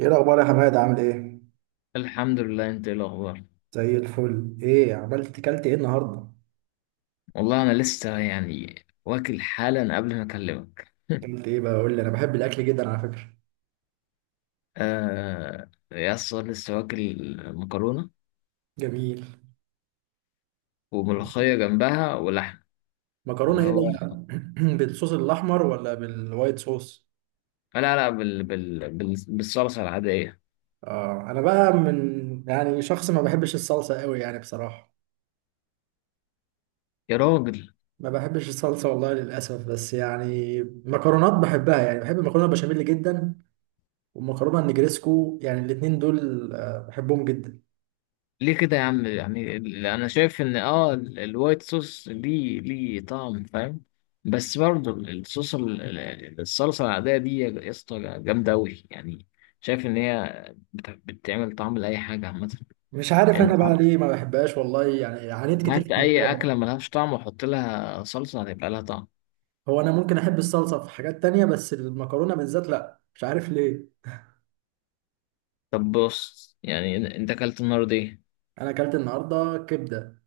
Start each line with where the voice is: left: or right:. right: ايه الاخبار يا حماد؟ عامل ايه؟
left: الحمد لله، انت ايه الاخبار؟
right: زي الفل. ايه عملت؟ كلت ايه النهارده؟
left: والله انا لسه يعني واكل حالا قبل ما اكلمك.
right: كلت ايه بقى؟ قول لي، انا بحب الاكل جدا على فكره.
left: آه يا اسطى، لسه واكل مكرونه،
right: جميل.
left: وملوخيه جنبها ولحم.
right: مكرونه
left: فاللي
right: ايه
left: هو
right: بقى بالصوص الاحمر ولا بالوايت صوص؟
left: لا لا، بالصلصه العاديه.
right: اه، انا بقى من يعني شخص ما بحبش الصلصه قوي يعني بصراحه.
left: يا راجل،
right: ما بحبش الصلصه والله للاسف، بس يعني مكرونات بحبها، يعني بحب المكرونه البشاميل جدا والمكرونه النجريسكو، يعني الاتنين دول بحبهم جدا.
left: ليه كده يا عم؟ يعني انا شايف ان الوايت صوص دي ليه طعم، فاهم؟ بس برضه الصوص الصلصه العاديه دي يا اسطى جامده قوي يعني. شايف ان هي بتعمل طعم لاي حاجه عامه.
right: مش عارف انا
left: انت
right: بقى ليه ما بحبهاش والله، يعني عانيت كتير
left: هات
right: في
left: اي
right: الموضوع
left: اكله
right: ده.
left: ملهاش طعم وحط لها صلصه هتبقى لها طعم.
right: هو انا ممكن احب الصلصه في حاجات تانية، بس المكرونه بالذات لا، مش عارف ليه.
left: طب بص، يعني انت اكلت النهارده ايه؟
right: انا اكلت النهارده كبده.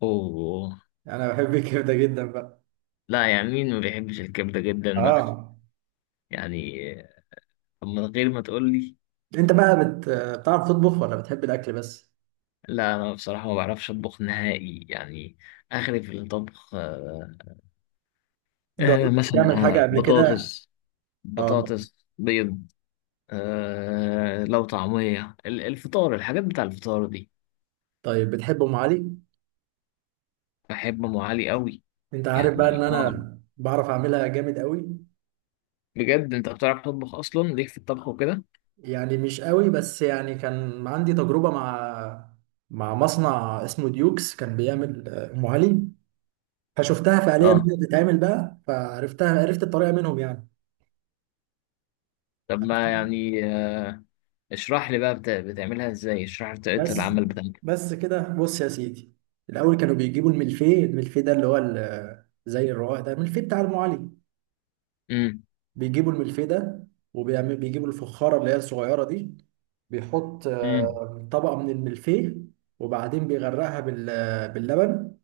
left: اوه.
right: انا بحب الكبده جدا بقى.
left: لا يعني، مين ما بيحبش الكبده جدا بقى؟
right: اه.
left: يعني، طب من غير ما تقول لي،
right: انت بقى بتعرف تطبخ ولا بتحب الاكل بس؟
left: لا انا بصراحه ما بعرفش اطبخ نهائي يعني. اخري في الطبخ، آه. آه،
right: جربت
left: مثلا
right: تعمل حاجه
left: آه،
right: قبل كده؟
left: بطاطس،
right: اه.
left: بطاطس بيض. آه لو طعميه الفطار، الحاجات بتاع الفطار دي.
right: طيب بتحب ام علي؟
left: بحب ام علي قوي.
right: انت عارف بقى ان
left: يعني اه.
right: انا بعرف اعملها جامد قوي.
left: بجد انت بتعرف تطبخ اصلا؟ ليك في الطبخ وكده.
right: يعني مش قوي، بس يعني كان عندي تجربه مع مصنع اسمه ديوكس، كان بيعمل ام علي، فشفتها فعليا
left: اه.
right: وهي بتتعمل بقى، فعرفتها، عرفت الطريقه منهم يعني.
left: طب ما يعني آه، اشرح لي بقى بتعملها ازاي؟ اشرح لي طريقه
right: بس
left: العمل بتاعتك.
right: بس كده، بص يا سيدي، الاول كانوا بيجيبوا الملفيه. الملفيه ده اللي هو زي الرواق ده، الملفيه بتاع ام علي.
left: امم.
right: بيجيبوا الملفيه ده، وبيعمل بيجيبوا الفخاره اللي هي الصغيره دي، بيحط
left: امم.
right: طبقه من الملفيه وبعدين بيغرقها باللبن.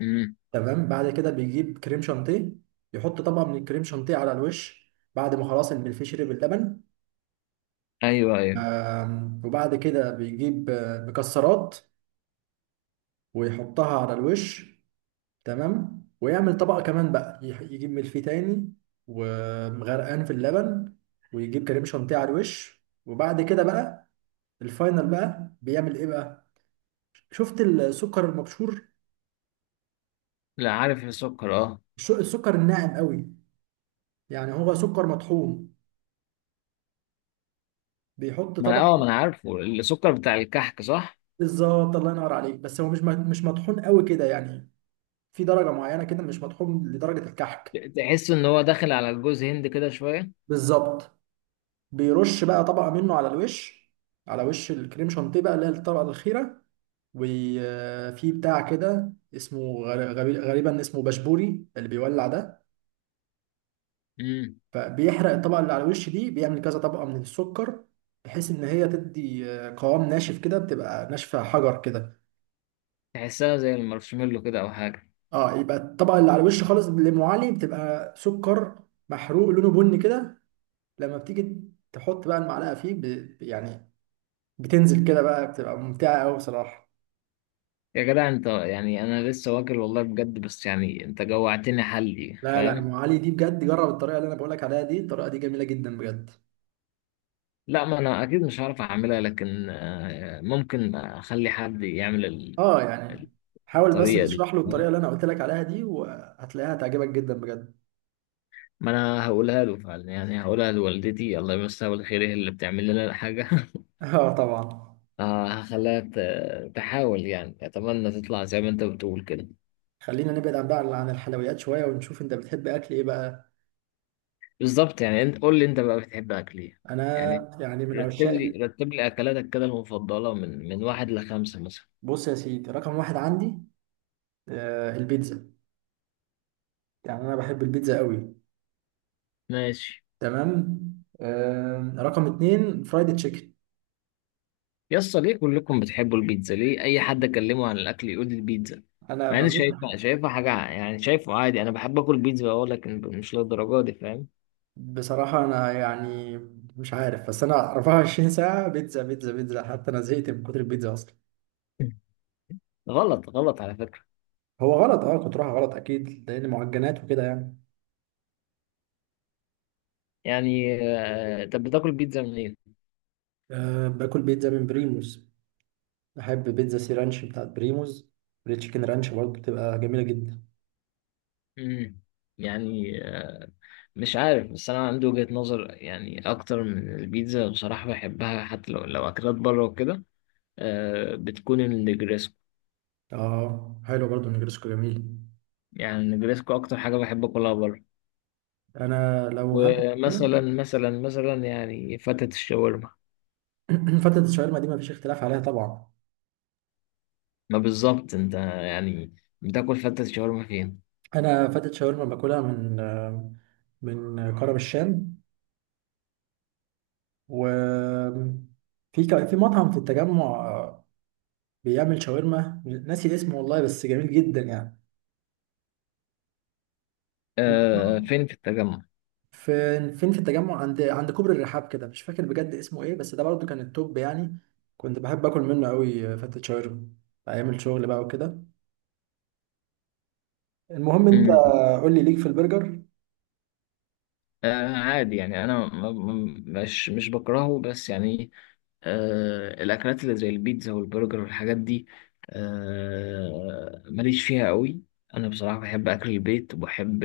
left: امم.
right: تمام، بعد كده بيجيب كريم شانتيه، يحط طبقه من الكريم شانتيه على الوش بعد ما خلاص الملفيه شرب اللبن.
left: ايوه، ايوه.
right: وبعد كده بيجيب مكسرات ويحطها على الوش. تمام، ويعمل طبقة كمان بقى، يجيب ملفيه تاني ومغرقان في اللبن، ويجيب كريم شانتيه على الوش. وبعد كده بقى الفاينل بقى بيعمل ايه بقى؟ شفت السكر المبشور؟
left: لا، عارف السكر، اه.
right: السكر الناعم قوي، يعني هو سكر مطحون. بيحط طبقة.
left: ما انا عارفه السكر بتاع الكحك، صح؟
right: بالظبط، الله ينور عليك. بس هو مش مش مطحون قوي كده يعني، في درجة معينة كده، مش مطحون لدرجة الكحك.
left: تحس ان هو داخل على الجوز هند كده شويه.
right: بالظبط. بيرش بقى طبقة منه على الوش، على وش الكريم شانتيه بقى اللي هي الطبقة الأخيرة. وفي بتاع كده اسمه غالبا اسمه بشبوري، اللي بيولع ده،
left: امم.
right: فبيحرق الطبقة اللي على الوش دي، بيعمل كذا طبقة من السكر بحيث ان هي تدي قوام ناشف كده، بتبقى ناشفة حجر كده.
left: تحسها زي المارشميلو كده او حاجه.
right: اه، يبقى الطبقة اللي على الوش خالص اللي أم علي بتبقى سكر محروق لونه بني كده. لما بتيجي تحط بقى المعلقة فيه يعني بتنزل كده بقى، بتبقى ممتعة قوي بصراحة.
left: يا جدع انت، يعني انا لسه واكل والله بجد، بس يعني انت جوعتني، حلي،
right: لا لا، أم
left: فاهم؟
right: علي دي بجد جرب الطريقة اللي انا بقولك عليها دي، الطريقة دي جميلة جدا بجد.
left: لا، ما انا اكيد مش هعرف اعملها، لكن آه، ممكن اخلي حد يعمل
right: اه يعني حاول بس
left: الطريقه دي،
right: تشرح له الطريقه
left: فاهم؟
right: اللي انا قلت لك عليها دي، وهتلاقيها هتعجبك جدا بجد.
left: ما انا هقولها له فعلا، يعني هقولها لوالدتي الله يمسها بالخير، هي اللي بتعمل لنا الحاجه.
right: اه طبعا.
left: اه، هخليها تحاول، يعني اتمنى تطلع زي ما انت بتقول كده.
right: خلينا نبعد عن بقى عن الحلويات شويه، ونشوف انت بتحب اكل ايه بقى.
left: بالظبط، يعني انت قول لي انت بقى بتحب اكل ايه؟
right: انا
left: يعني،
right: يعني من
left: رتب
right: عشاق
left: لي رتب لي اكلاتك كده المفضله من واحد لخمسه مثلا.
right: بص يا سيدي، رقم واحد عندي آه البيتزا. يعني انا بحب البيتزا قوي.
left: ماشي.
right: تمام. آه رقم اتنين فرايد تشيكن.
left: يا اسطى ليه كلكم بتحبوا البيتزا؟ ليه اي حد اكلمه عن الاكل يقول لي البيتزا؟
right: انا
left: مع اني
right: بموت.
left: شايفها، شايفها حاجه يعني شايفه عادي. انا بحب اكل بيتزا، اقول لك مش للدرجه دي، فاهم؟
right: بصراحه انا يعني مش عارف، بس انا 24 ساعه بيتزا بيتزا بيتزا، حتى انا زهقت من كتر البيتزا اصلا.
left: غلط، غلط على فكره.
right: هو غلط اه، كنت رايحة غلط اكيد، لان معجنات وكده يعني.
left: يعني آه، طب بتاكل بيتزا منين؟
right: أه باكل بيتزا من بريموز. بحب بيتزا سي رانش بتاعت بريموز، والتشيكن رانش برضه بتبقى جميلة جدا.
left: امم. يعني آه، مش عارف، بس انا عندي وجهة نظر يعني اكتر من البيتزا، بصراحة بحبها حتى لو اكلات بره وكده، آه بتكون النجريسكو.
right: اه حلو برضه النجرسكو جميل.
left: يعني النجريسكو اكتر حاجة بحب اكلها بره.
right: انا لو هاكل
left: ومثلا مثلا مثلا يعني فتة الشاورما.
right: فتة الشاورما دي مفيش اختلاف عليها طبعا.
left: ما بالظبط انت يعني، بتاكل فتة الشاورما فين؟
right: انا فتة شاورما باكلها من من كرم الشام، و في مطعم في التجمع بيعمل شاورما، ناسي اسمه والله بس جميل جدا يعني.
left: آه، فين في التجمع؟
right: فين فين في التجمع؟ عند كوبري الرحاب كده، مش فاكر بجد اسمه ايه، بس ده برضه كان التوب يعني، كنت بحب اكل منه قوي فتة شاورما ايام الشغل بقى وكده. المهم انت قول لي، ليك في البرجر؟
left: آه عادي يعني، انا مش مش بكرهه، بس يعني آه الاكلات اللي زي البيتزا والبرجر والحاجات دي، آه ماليش فيها قوي. انا بصراحة بحب اكل البيت، وبحب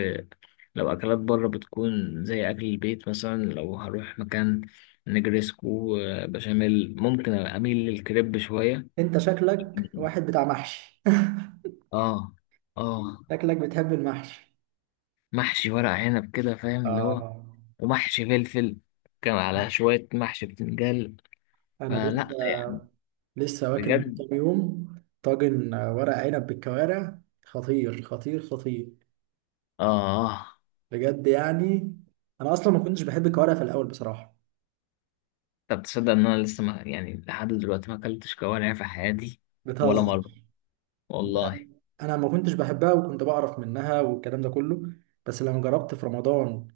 left: لو اكلات بره بتكون زي اكل البيت. مثلا لو هروح مكان، نجريسكو، آه، بشاميل، ممكن اميل للكريب شوية.
right: انت شكلك واحد بتاع محشي.
left: اه. اه.
right: شكلك بتحب المحشي.
left: محشي ورق عنب كده فاهم، اللي هو،
right: آه.
left: ومحشي فلفل، كان على شوية محشي بتنجان.
right: انا
left: فلا
right: لسه
left: يعني.
right: واكل من
left: بجد.
right: كام يوم طاجن ورق عنب بالكوارع، خطير خطير خطير
left: اه،
right: بجد يعني. انا اصلا ما كنتش بحب الكوارع في الاول بصراحة.
left: طب تصدق ان انا لسه ما يعني لحد دلوقتي ما اكلتش كوارع في حياتي؟ ولا
right: بتهزر؟
left: مره، والله.
right: انا ما كنتش بحبها، وكنت بعرف منها والكلام ده كله، بس لما جربت في رمضان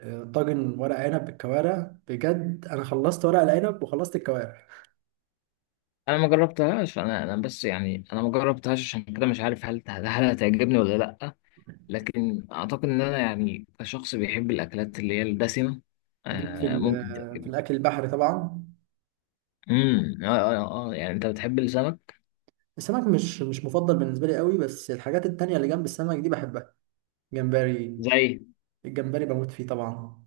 right: طاجن ورق عنب بالكوارع، بجد انا خلصت ورق العنب وخلصت الكوارع.
left: انا ما جربتهاش، انا بس يعني انا ما جربتهاش عشان كده مش عارف هل هتعجبني ولا لا. لكن اعتقد ان انا يعني كشخص بيحب الاكلات اللي هي الدسمه،
right: ليك في
left: آه ممكن
right: في
left: تعجبني.
right: الاكل البحري طبعا؟
left: امم، اه، اه، اه، آه. يعني انت بتحب السمك؟
right: السمك مش مفضل بالنسبه لي قوي، بس الحاجات التانية اللي جنب السمك دي بحبها. جمبري.
left: زي،
right: الجمبري بموت فيه طبعا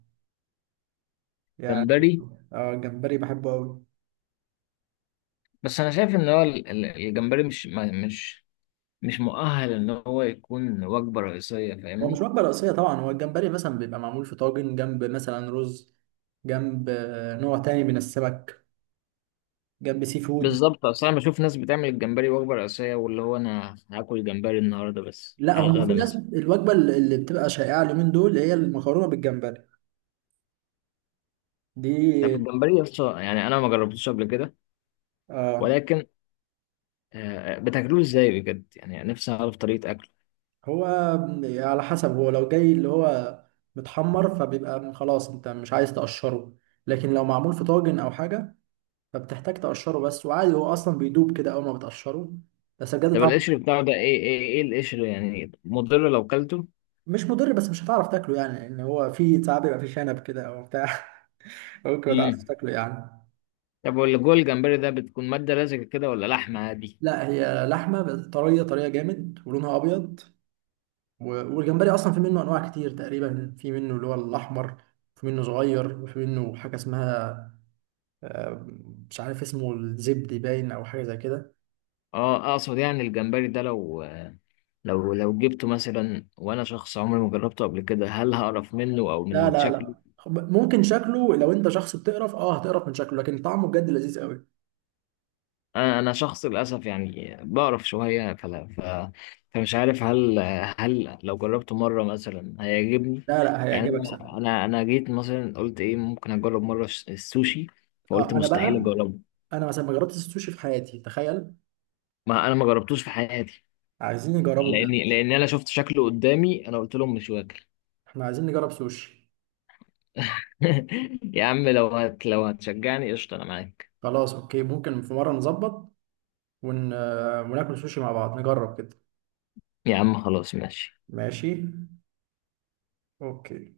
right: يعني.
left: جمبري.
right: اه الجمبري بحبه قوي.
left: بس انا شايف ان هو الجمبري مش ما- مش مش مؤهل ان هو يكون وجبه رئيسيه،
right: هو مش
left: فاهمني؟
right: وجبه رئيسيه طبعا، هو الجمبري مثلا بيبقى معمول في طاجن جنب مثلا رز، جنب نوع تاني من السمك، جنب سي فود.
left: بالظبط، اصل انا بشوف ناس بتعمل الجمبري وجبه رئيسيه، واللي هو انا هاكل جمبري النهارده بس
right: لا،
left: على
right: هم في
left: الغدا
right: ناس
left: مثلا.
right: الوجبه اللي بتبقى شائعه اليومين دول اللي هي المكرونه بالجمبري
left: طب
right: دي.
left: الجمبري اصلا يعني انا ما جربتوش قبل كده،
right: آه.
left: ولكن آه، بتاكلوه ازاي بجد؟ يعني نفسي اعرف طريقه اكله.
right: هو على حسب، هو لو جاي اللي هو متحمر فبيبقى خلاص انت مش عايز تقشره، لكن لو معمول في طاجن او حاجه فبتحتاج تقشره بس، وعادي هو اصلا بيدوب كده اول ما بتقشره، بس بجد
left: طب
right: طعمه.
left: القشر بتاعه ده ايه القشر يعني مضر لو كلته؟
right: مش مضر، بس مش هتعرف تاكله يعني، لان هو في ساعات بيبقى فيه شنب كده او بتاع. ممكن ما تعرفش
left: امم.
right: تاكله يعني.
left: طب واللي جوه الجمبري ده بتكون ماده لزجه كده ولا لحمه عادي؟
right: لا، هي لحمه بس طريه، طريه جامد، ولونها ابيض. والجمبري اصلا في منه انواع كتير، تقريبا في منه اللي هو الاحمر، في منه صغير، وفي منه حاجه اسمها آه، مش عارف اسمه، الزبدي باين او حاجه زي كده.
left: اه، اقصد يعني الجمبري ده لو جبته مثلا وانا شخص عمري ما جربته قبل كده، هل هقرف منه او
right: لا
left: من
right: لا
left: شكله؟
right: لا خب- ممكن شكله لو انت شخص بتقرف اه هتقرف من شكله، لكن طعمه بجد لذيذ قوي.
left: انا شخص للاسف يعني بقرف شويه، فلا فمش عارف هل لو جربته مره مثلا هيعجبني.
right: لا لا،
left: يعني
right: هيعجبك سنة.
left: انا جيت مثلا قلت ايه ممكن اجرب مره السوشي، فقلت
right: اه انا
left: مستحيل
right: بقى،
left: اجربه.
right: انا مثلا ما جربتش السوشي في حياتي تخيل.
left: ما انا ما جربتوش في حياتي.
right: عايزين نجربه بجد.
left: لان انا شفت شكله قدامي، انا قلت لهم مش واكل.
right: احنا عايزين نجرب سوشي.
left: يا عم لو هتشجعني قشطه انا معاك.
right: خلاص اوكي، ممكن في مره نظبط ون... آه، وناكل سوشي مع بعض، نجرب كده.
left: يا عم خلاص ماشي.
right: ماشي. اوكي.